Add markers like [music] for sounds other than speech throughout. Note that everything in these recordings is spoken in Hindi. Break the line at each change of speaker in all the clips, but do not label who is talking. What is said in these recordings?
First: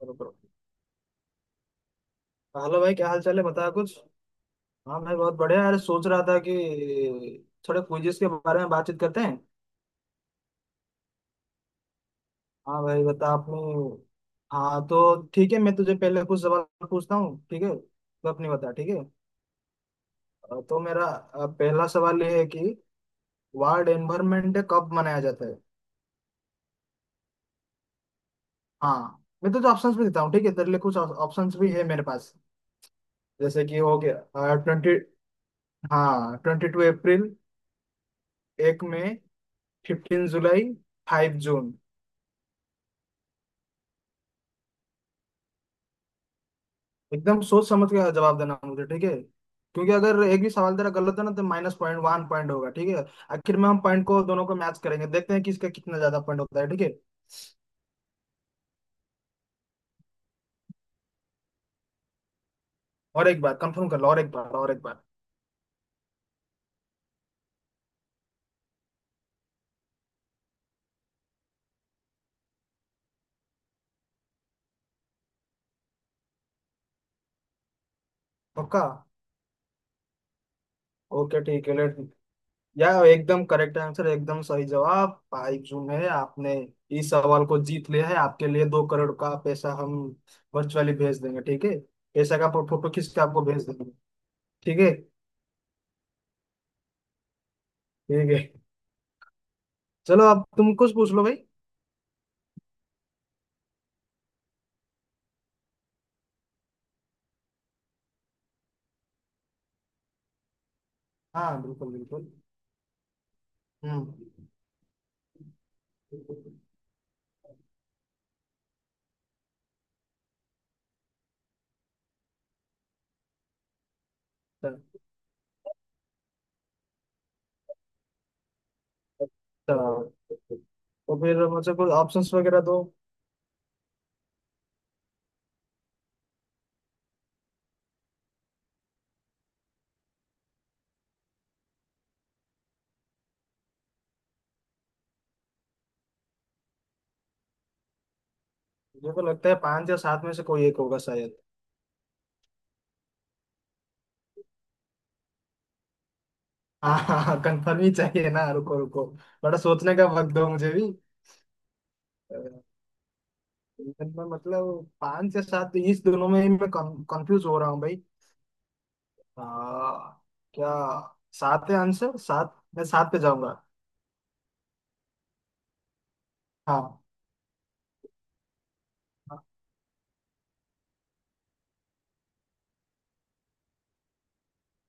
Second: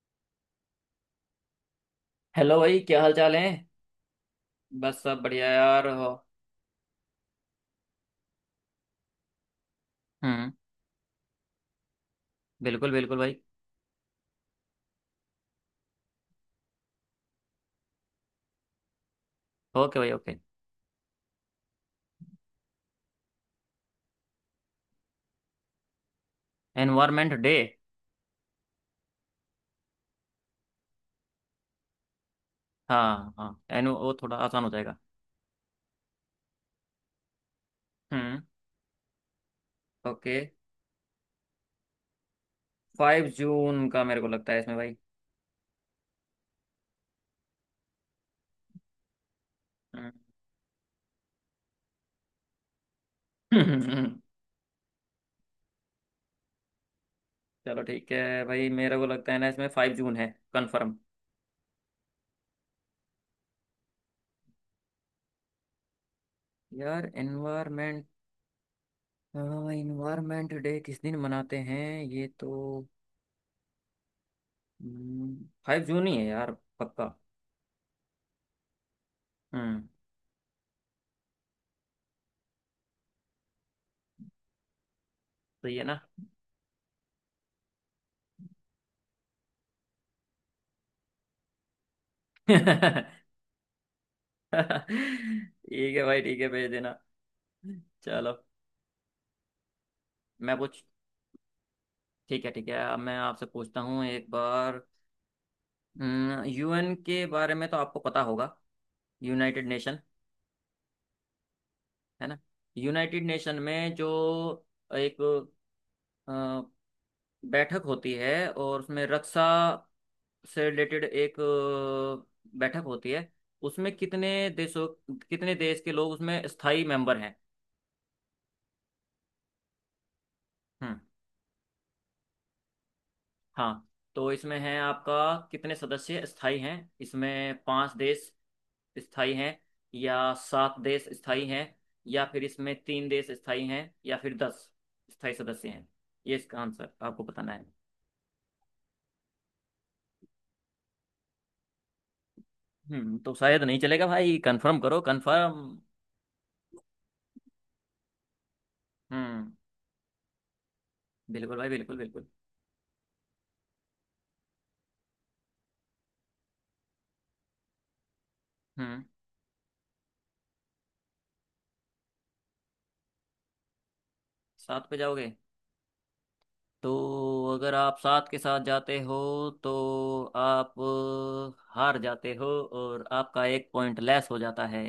करो करो।
हेलो भाई,
हेलो भाई,
क्या
क्या
हाल
हाल
चाल
चाल है?
है?
बता कुछ। हाँ,
बस
मैं
सब
बहुत
बढ़िया
बढ़िया। अरे,
यार
सोच
हो।
रहा था कि थोड़े क्विजेस के बारे में बातचीत करते हैं।
हम्म।
हाँ
बिल्कुल
भाई,
बिल्कुल
बता
भाई।
आपने। हाँ, तो ठीक है, मैं तुझे पहले कुछ सवाल पूछता हूँ, ठीक है। तो अपनी बता ठीक है।
ओके भाई, ओके।
तो मेरा पहला सवाल ये है कि वर्ल्ड एनवायरनमेंट डे कब मनाया जाता है?
Environment day.
हाँ, मैं तुझे ऑप्शंस भी देता हूँ, ठीक है। तेरे लिए कुछ ऑप्शंस भी है मेरे पास।
हाँ हाँ।
जैसे कि
एन
हो
वो थोड़ा
गया
आसान हो
20।
जाएगा।
हाँ, 22 अप्रैल,
हम्म।
1 मई, फिफ्टीन
ओके।
जुलाई 5 जून।
5 जून का मेरे को लगता है इसमें भाई।
एकदम सोच समझ के जवाब देना मुझे, ठीक है। क्योंकि
हम्म।
अगर एक भी सवाल तेरा गलत है ना तो माइनस पॉइंट वन पॉइंट होगा, ठीक है। आखिर में हम पॉइंट को, दोनों को मैच करेंगे, देखते हैं किसका कितना ज्यादा पॉइंट होता है, ठीक है।
[laughs] चलो, ठीक है भाई, मेरे को लगता है ना इसमें 5 जून है। कंफर्म।
और एक बार कंफर्म कर लो, और एक बार, और एक बार।
यार, एनवायरमेंट एनवायरमेंट डे किस दिन मनाते हैं ये तो। 5 जून ही है यार। पक्का।
पक्का।
हम्म।
ओके ठीक है। लेट या एकदम करेक्ट आंसर, एकदम सही जवाब भाई।
सही है
जून
ना?
है, आपने इस सवाल को जीत लिया है। आपके लिए 2 करोड़ का पैसा हम वर्चुअली भेज देंगे, ठीक है। पैसा का फोटो खींच के
[laughs]
आपको भेज देंगे।
[laughs]
ठीक है।
ठीक है भाई, ठीक है भेज देना।
ठीक
चलो।
है। चलो अब
मैं
तुम
पूछ
कुछ पूछ लो भाई।
ठीक है ठीक है, अब मैं आपसे पूछता हूँ एक बार। यूएन के बारे में तो आपको पता होगा। यूनाइटेड नेशन,
हाँ, बिल्कुल
है
बिल्कुल।
ना? यूनाइटेड नेशन में जो
हम्म।
एक अ, बैठक होती है और उसमें रक्षा से रिलेटेड एक बैठक होती है, उसमें कितने देशों कितने देश के लोग उसमें स्थायी मेंबर हैं?
तो
हम्म।
तो फिर मुझे कुछ ऑप्शंस वगैरह दो।
हाँ, तो इसमें है आपका, कितने सदस्य स्थायी हैं। इसमें पांच देश स्थायी हैं, या सात देश स्थायी हैं, या फिर इसमें तीन देश स्थायी हैं, या फिर 10 स्थायी सदस्य हैं। ये इसका आंसर आपको बताना है।
मुझे को लगता है पांच या सात में से कोई एक होगा, शायद।
तो शायद नहीं चलेगा भाई, कंफर्म करो कंफर्म।
हाँ हाँ, कंफर्म ही चाहिए ना। रुको रुको,
हम्म
बड़ा सोचने का वक्त दो मुझे भी।
बिल्कुल भाई, बिल्कुल बिल्कुल।
अ, मैं मतलब पांच या सात, तो इस दोनों में ही मैं कंफ्यूज हो रहा हूँ भाई।
हम्म
आ, क्या, सात है आंसर? सात, मैं सात पे जाऊंगा।
सात पे जाओगे? तो
हाँ।
अगर आप सात के साथ जाते हो, तो आप हार जाते हो, और आपका एक पॉइंट लेस हो जाता है।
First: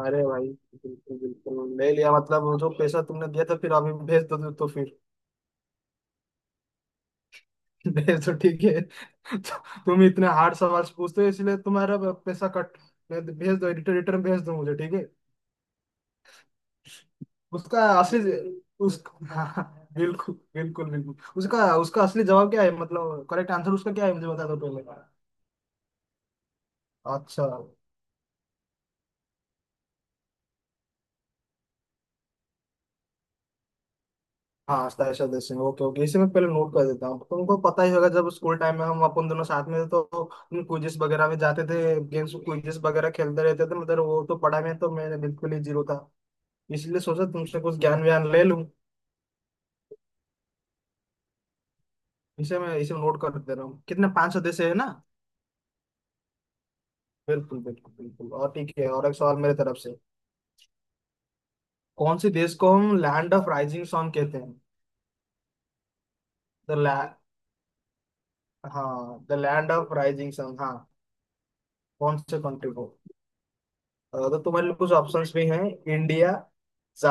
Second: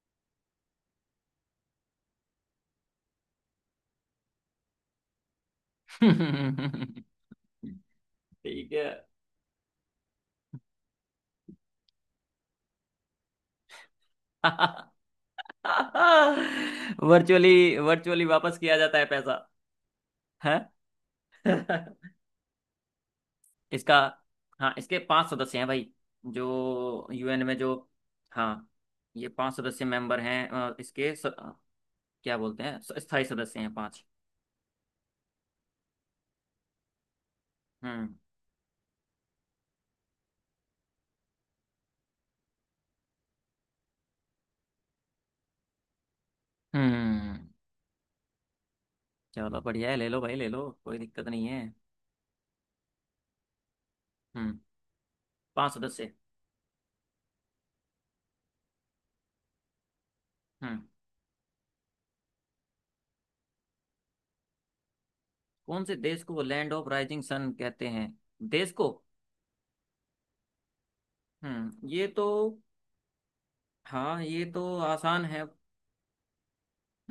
अरे भाई, बिल्कुल बिल्कुल ले लिया, मतलब जो पैसा तुमने दिया था फिर अभी भेज दो तो फिर
ठीक
[laughs] भेज। तो ठीक है,
है।
तो तुम इतने हार्ड सवाल पूछते हो इसलिए तुम्हारा पैसा कट। भेज भेज दो, रिटर्न रिटर्न भेज दो मुझे, ठीक है।
वर्चुअली
उसका
वर्चुअली
असली
वापस किया जाता
उस
है पैसा
हाँ, हाँ, बिल्कुल
है
बिल्कुल बिल्कुल। उसका उसका असली जवाब क्या है, मतलब करेक्ट आंसर उसका
इसका।
क्या है, मुझे बता दो
हाँ,
पहले।
इसके पांच सदस्य हैं भाई, जो यूएन
अच्छा।
में जो। हाँ, ये पांच सदस्य मेंबर हैं, इसके क्या बोलते हैं, स्थायी सदस्य हैं पांच।
हाँ, साहिल देव सिंह, ओके ओके, इसे मैं पहले नोट कर देता हूँ। तुमको पता ही होगा,
हम्म।
जब स्कूल टाइम में हम अपन दोनों साथ में थे तो हम क्विजेस वगैरह में जाते थे, गेम्स क्विजेस वगैरह खेलते रहते थे। मतलब वो तो पढ़ाई में तो मैं बिल्कुल ही जीरो था, इसलिए सोचा
हम्म
तुमसे कुछ ज्ञान व्यान ले लूं।
चलो, बढ़िया है, ले लो भाई, ले लो, कोई दिक्कत नहीं है।
इसे मैं इसे नोट कर दे रहा हूँ। कितने, 500
हम्म
देश है ना।
पांच सदस्य।
बिल्कुल बिल्कुल बिल्कुल। और ठीक है, और एक सवाल मेरे तरफ से।
हम्म।
कौन से देश को हम लैंड ऑफ राइजिंग सन कहते हैं?
कौन से देश को land
the
of
land
rising sun कहते हैं? देश को।
हाँ, the land of rising sun, हाँ।
ये
कौन
तो।
से कंट्री को?
हाँ,
तो
ये तो
तुम्हारे लिए कुछ
आसान
ऑप्शंस
है।
भी हैं। इंडिया,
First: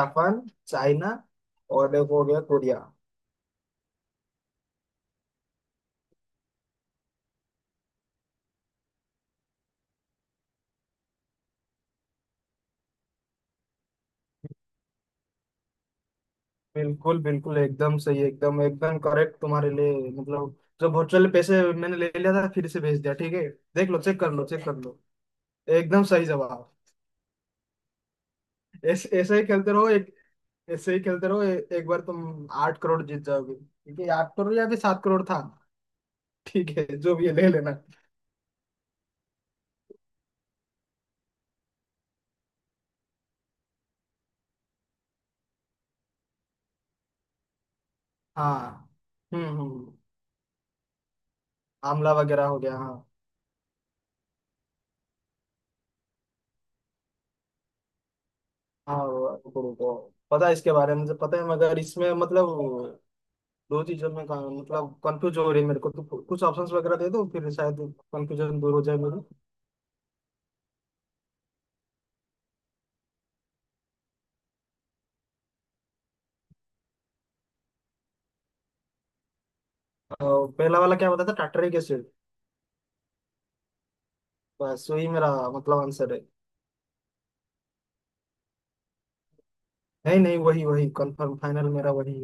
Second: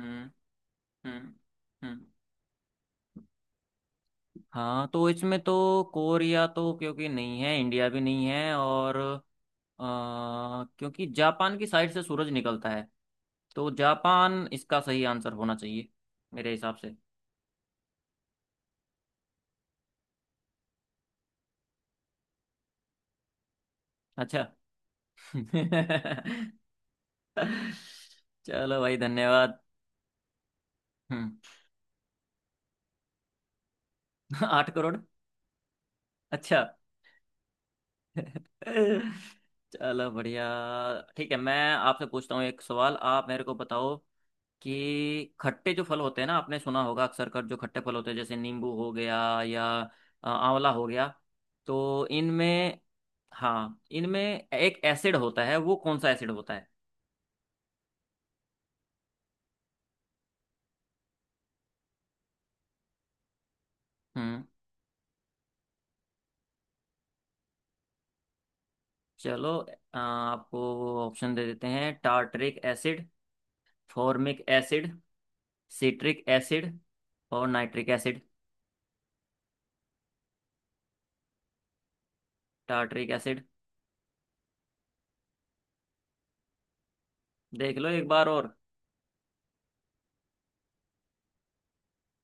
हम्म।
चाइना
हम्म।
और
हम्म।
एक हो गया कोरिया।
हाँ, तो इसमें तो कोरिया तो क्योंकि नहीं है, इंडिया भी नहीं है, और क्योंकि जापान की साइड से सूरज निकलता है, तो जापान इसका सही आंसर होना चाहिए मेरे हिसाब से।
बिल्कुल बिल्कुल, एकदम सही, एकदम एकदम करेक्ट। तुम्हारे लिए मतलब जो वर्चुअल पैसे मैंने ले लिया था फिर से भेज दिया, ठीक है। देख लो, चेक कर लो,
अच्छा।
चेक कर लो। एकदम सही
[laughs]
जवाब।
चलो भाई,
ऐसे ऐसे ही
धन्यवाद।
खेलते रहो। एक ऐसे ही खेलते
हम्म।
रहो, एक बार तुम 8 करोड़ जीत जाओगे, ठीक है। 8 करोड़
[laughs]
या
आठ
फिर
करोड़
7 करोड़ था?
अच्छा।
ठीक है, जो भी है ले लेना।
[laughs] चलो बढ़िया। ठीक है, मैं आपसे पूछता हूँ एक सवाल, आप मेरे को बताओ कि खट्टे जो फल होते हैं ना, आपने सुना होगा अक्सर कर, जो खट्टे फल होते हैं, जैसे नींबू
हाँ।
हो गया या
हम्म।
आंवला हो गया, तो
आमला वगैरह हो गया,
इनमें,
हाँ।
हाँ इनमें एक एसिड होता है, वो कौन सा एसिड होता है?
हाँ, रुको रुको। पता है, इसके बारे में मुझे पता है, मगर इसमें मतलब दो चीजों में
हम्म
मतलब कंफ्यूज हो रही है मेरे को। तो कुछ ऑप्शंस वगैरह दे दो, फिर शायद कंफ्यूजन दूर हो जाए मेरी।
चलो, आपको ऑप्शन दे देते हैं। Tartaric acid, formic acid, citric acid और नाइट्रिक एसिड।
अ, पहला वाला क्या बताया था, टाटरिक एसिड?
Tartaric acid?
बस वही मेरा मतलब आंसर है।
देख लो एक बार और।
नहीं नहीं, वही वही, कंफर्म फाइनल मेरा वही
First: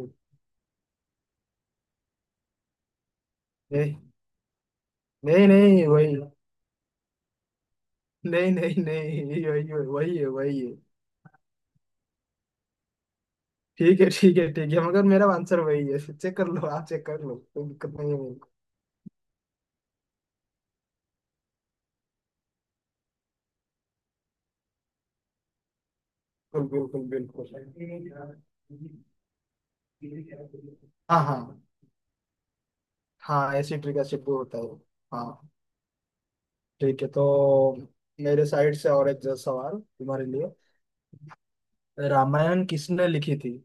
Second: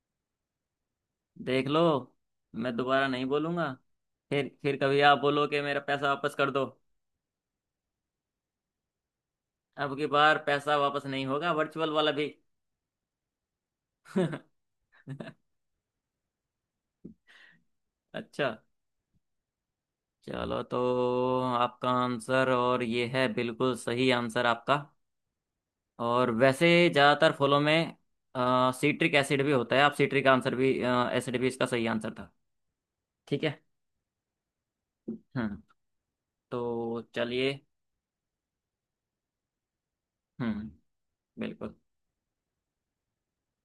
देख लो, मैं दोबारा नहीं बोलूंगा।
है।
फिर कभी आप बोलो
नहीं
कि मेरा
नहीं,
पैसा
वही।
वापस कर दो।
नहीं नहीं नहीं, वही वही
अब की
वही है,
बार
वही है।
पैसा वापस नहीं होगा, वर्चुअल वाला भी।
ठीक है ठीक है
[laughs]
ठीक है, मगर मेरा आंसर वही है। चेक कर लो आप, चेक कर लो, कोई दिक्कत नहीं है मेरे
अच्छा।
को।
चलो तो, आपका आंसर और ये है, बिल्कुल सही आंसर आपका। और वैसे
बिल्कुल
ज़्यादातर
बिल्कुल
फलों में
बिल्कुल।
सीट्रिक एसिड भी होता है, आप सीट्रिक आंसर भी
हाँ हाँ।
एसिड भी इसका सही आंसर था। ठीक
हाँ,
है।
ऐसी ट्रिक ऐसे प्रूव होता है। हाँ।
हम्म तो
ठीक है, तो
चलिए।
मेरे साइड से और एक जो सवाल तुम्हारे लिए।
हम्म। बिल्कुल।
रामायण किसने लिखी थी?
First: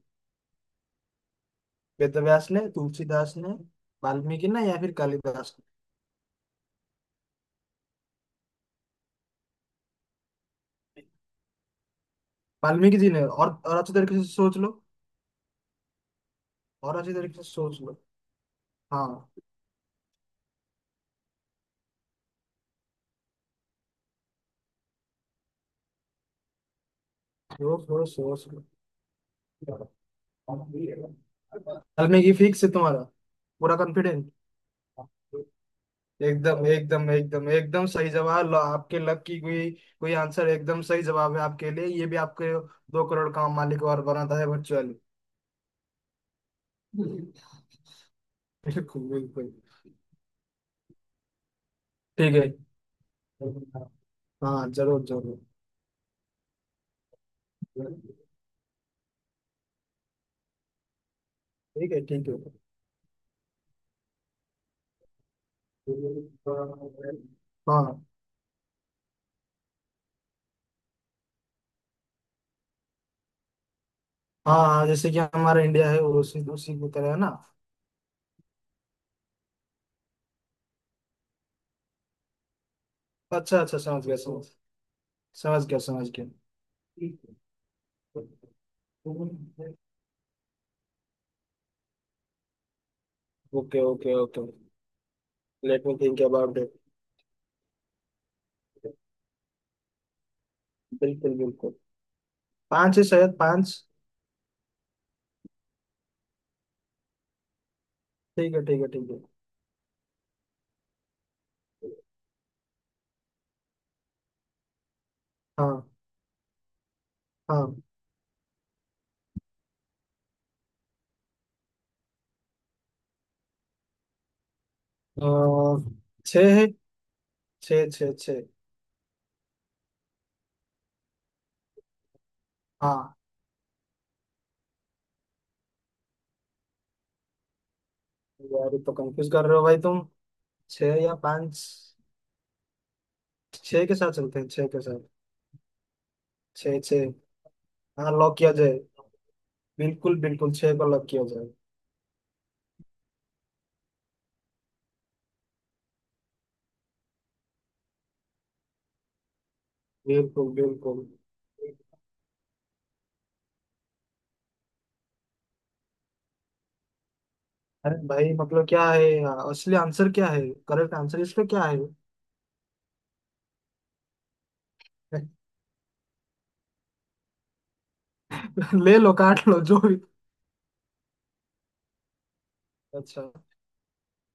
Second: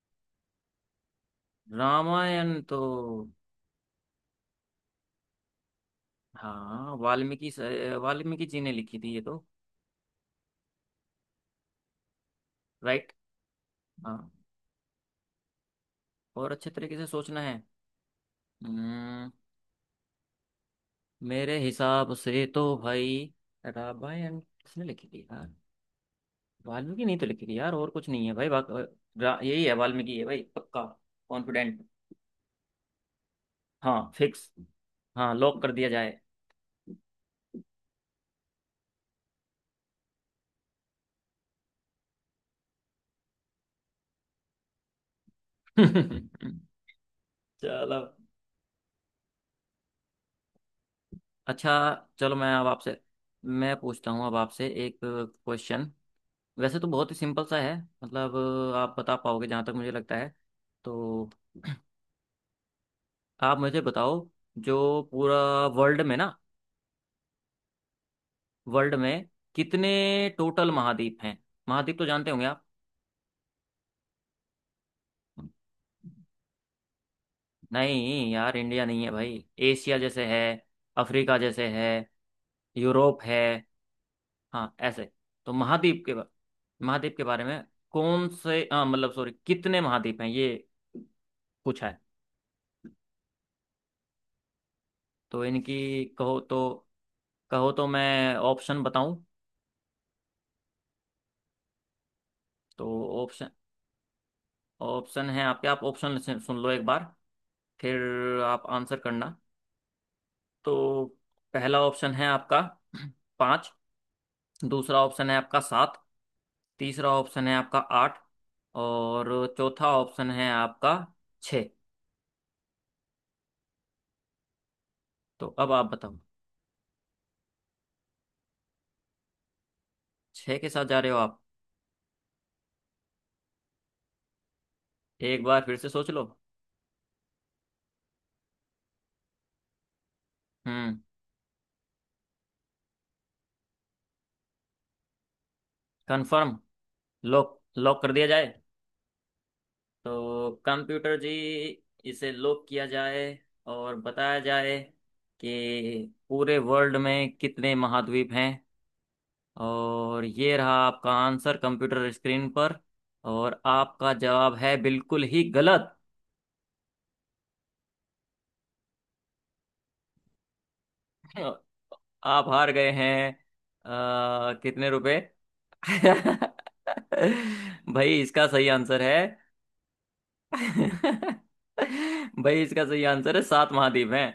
वेदव्यास ने,
रामायण तो।
तुलसीदास ने, वाल्मीकि ने, या फिर कालिदास
हाँ, वाल्मीकि जी ने लिखी थी ये तो।
ने। वाल्मीकि जी
राइट।
ने, और अच्छे तरीके से
हाँ।
सोच लो।
और अच्छे
और
तरीके से
अच्छे
सोचना
तरीके से
है।
सोच लो। हाँ।
हम्म मेरे हिसाब से तो भाई, रामायण किसने लिखी थी यार? वाल्मीकि नहीं तो लिखी थी यार,
सोच,
और
थोड़ा
कुछ नहीं है
सोच।
भाई यही है, वाल्मीकि है भाई, पक्का, कॉन्फिडेंट।
और मैं, ये फिक्स है तुम्हारा? पूरा
हाँ
कॉन्फिडेंट?
फिक्स। हाँ, लॉक कर दिया जाए।
एकदम एकदम एकदम एकदम सही जवाब। लो, आपके लक की कोई कोई आंसर एकदम सही जवाब है आपके लिए। ये भी आपके 2 करोड़ का मालिक और बनाता है, वर्चुअली।
[laughs] चलो,
बिल्कुल बिल्कुल।
अच्छा। चलो,
ठीक है।
मैं पूछता हूँ अब आपसे
हाँ,
एक
जरूर जरूर।
क्वेश्चन। वैसे तो बहुत ही सिंपल सा है, मतलब, आप बता पाओगे जहाँ तक मुझे लगता है, तो
ठीक है ठीक है।
आप मुझे बताओ, जो पूरा वर्ल्ड में ना,
हाँ हाँ।
वर्ल्ड में कितने टोटल महाद्वीप हैं? महाद्वीप तो जानते होंगे आप।
हाँ, जैसे कि हमारा इंडिया है, वो उसी उसी की तरह है ना।
नहीं यार, इंडिया नहीं है भाई। एशिया जैसे है, अफ्रीका जैसे है, यूरोप है।
अच्छा अच्छा, समझ गया, समझ
हाँ ऐसे। तो
समझ गया, समझ गया।
महाद्वीप के बारे में, कौन से हाँ, मतलब सॉरी, कितने महाद्वीप हैं ये पूछा है।
Okay okay okay.
तो
लेट मी
इनकी
थिंक अबाउट इट।
कहो तो मैं ऑप्शन बताऊं?
बिल्कुल बिल्कुल।
तो
पांच है शायद,
ऑप्शन
पांच।
ऑप्शन है आपके, आप ऑप्शन सुन लो एक बार, फिर
ठीक है
आप
ठीक है
आंसर
ठीक है।
करना। तो पहला ऑप्शन है आपका पाँच, दूसरा ऑप्शन है आपका
हाँ
सात, तीसरा ऑप्शन है आपका
हाँ।
आठ, और चौथा ऑप्शन है आपका छः। तो अब
अह,
आप बताओ।
छः है। छः छः छः।
छः के साथ जा रहे हो आप?
हाँ।
एक बार फिर से सोच लो।
यार, ये तो कंफ्यूज कर रहे हो भाई तुम। छः
हम्म।
या पाँच? छः के साथ चलते हैं, छः के साथ।
कंफर्म?
छः छः।
लॉक लॉक कर
हाँ,
दिया
लॉक किया
जाए।
जाए। बिल्कुल
तो
बिल्कुल, छः को लॉक
कंप्यूटर
किया
जी,
जाए।
इसे लॉक किया जाए, और बताया जाए कि पूरे वर्ल्ड में कितने महाद्वीप हैं। और
बिल्कुल
ये रहा
बिल्कुल।
आपका आंसर कंप्यूटर स्क्रीन पर। और आपका जवाब है बिल्कुल ही गलत।
अरे भाई, मतलब क्या है? असली आंसर क्या है? करेक्ट आंसर इसका क्या है?
आप हार गए हैं। कितने रुपए।
[laughs]
[laughs] भाई, इसका सही
ले
आंसर
लो,
है।
काट लो जो भी।
[laughs] भाई, इसका सही
अच्छा
आंसर है, सात महाद्वीप हैं।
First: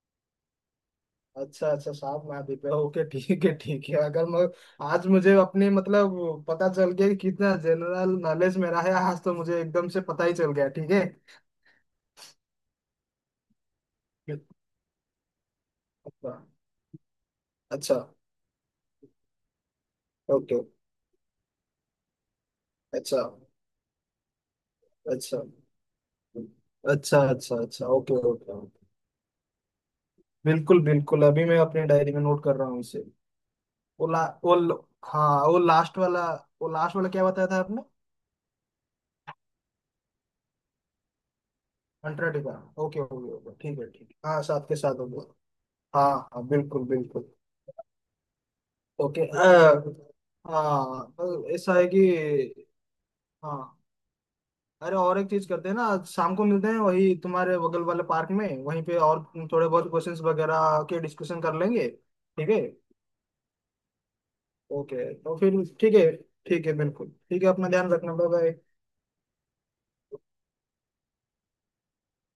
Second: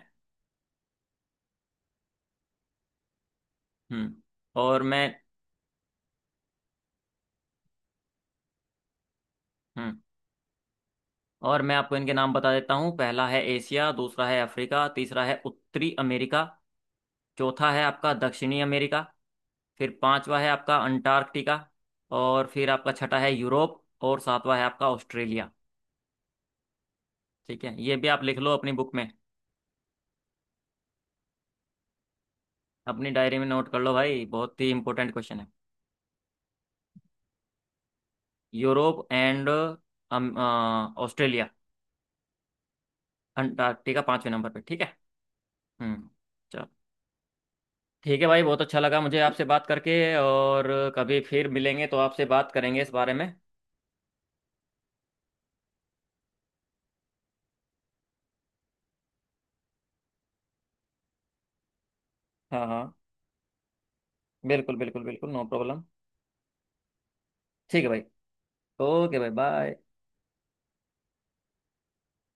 अच्छा अच्छा, साफ माफी पे। ओके ठीक है ठीक है,
हम्म
अगर मैं
और
आज
मैं
मुझे अपने, मतलब, पता चल गया कि कितना जनरल नॉलेज मेरा है। आज तो मुझे एकदम
हम्म
से पता ही चल गया, ठीक है।
और मैं आपको इनके नाम बता देता हूँ। पहला है एशिया, दूसरा है अफ्रीका, तीसरा है उत्तरी
अच्छा।
अमेरिका, चौथा है
अच्छा
आपका दक्षिणी अमेरिका, फिर पांचवा है
ओके।
आपका अंटार्कटिका, और फिर आपका छठा
अच्छा
है यूरोप और सातवां है आपका
अच्छा
ऑस्ट्रेलिया।
अच्छा। अच्छा
ठीक है,
अच्छा
ये भी
ओके
आप लिख
ओके।
लो अपनी बुक में,
बिल्कुल बिल्कुल, अभी मैं अपने डायरी में नोट कर रहा हूँ इसे।
अपनी डायरी में नोट कर लो
वो ला
भाई,
वो
बहुत ही
ल-
इंपॉर्टेंट
हाँ,
क्वेश्चन है।
वो लास्ट वाला। वो लास्ट वाला क्या बताया था आपने?
Europe and Australia,
Antarctica. Okay, हो गया हो गया, ठीक है
अंटार्कटिका
ठीक
पांचवें
है, हाँ,
नंबर पे,
साथ के
ठीक है।
साथ हो गया।
हम्म
हाँ हाँ,
चलो,
बिल्कुल बिल्कुल।
ठीक है भाई, बहुत अच्छा लगा मुझे
ओके,
आपसे बात करके, और
हाँ,
कभी फिर
ऐसा
मिलेंगे
है
तो आपसे बात
कि,
करेंगे इस बारे में।
हाँ, अरे और एक चीज करते हैं ना, आज शाम को मिलते हैं वही तुम्हारे बगल वाले पार्क में वहीं पे, और थोड़े बहुत क्वेश्चंस वगैरह के डिस्कशन कर लेंगे, ठीक है।
हाँ हाँ, बिल्कुल बिल्कुल
ओके,
बिल्कुल,
तो
नो
फिर
प्रॉब्लम।
ठीक है। ठीक है, बिल्कुल ठीक है, अपना
ठीक है
ध्यान
भाई,
रखना, बाय बाय।
ओके भाई, बाय।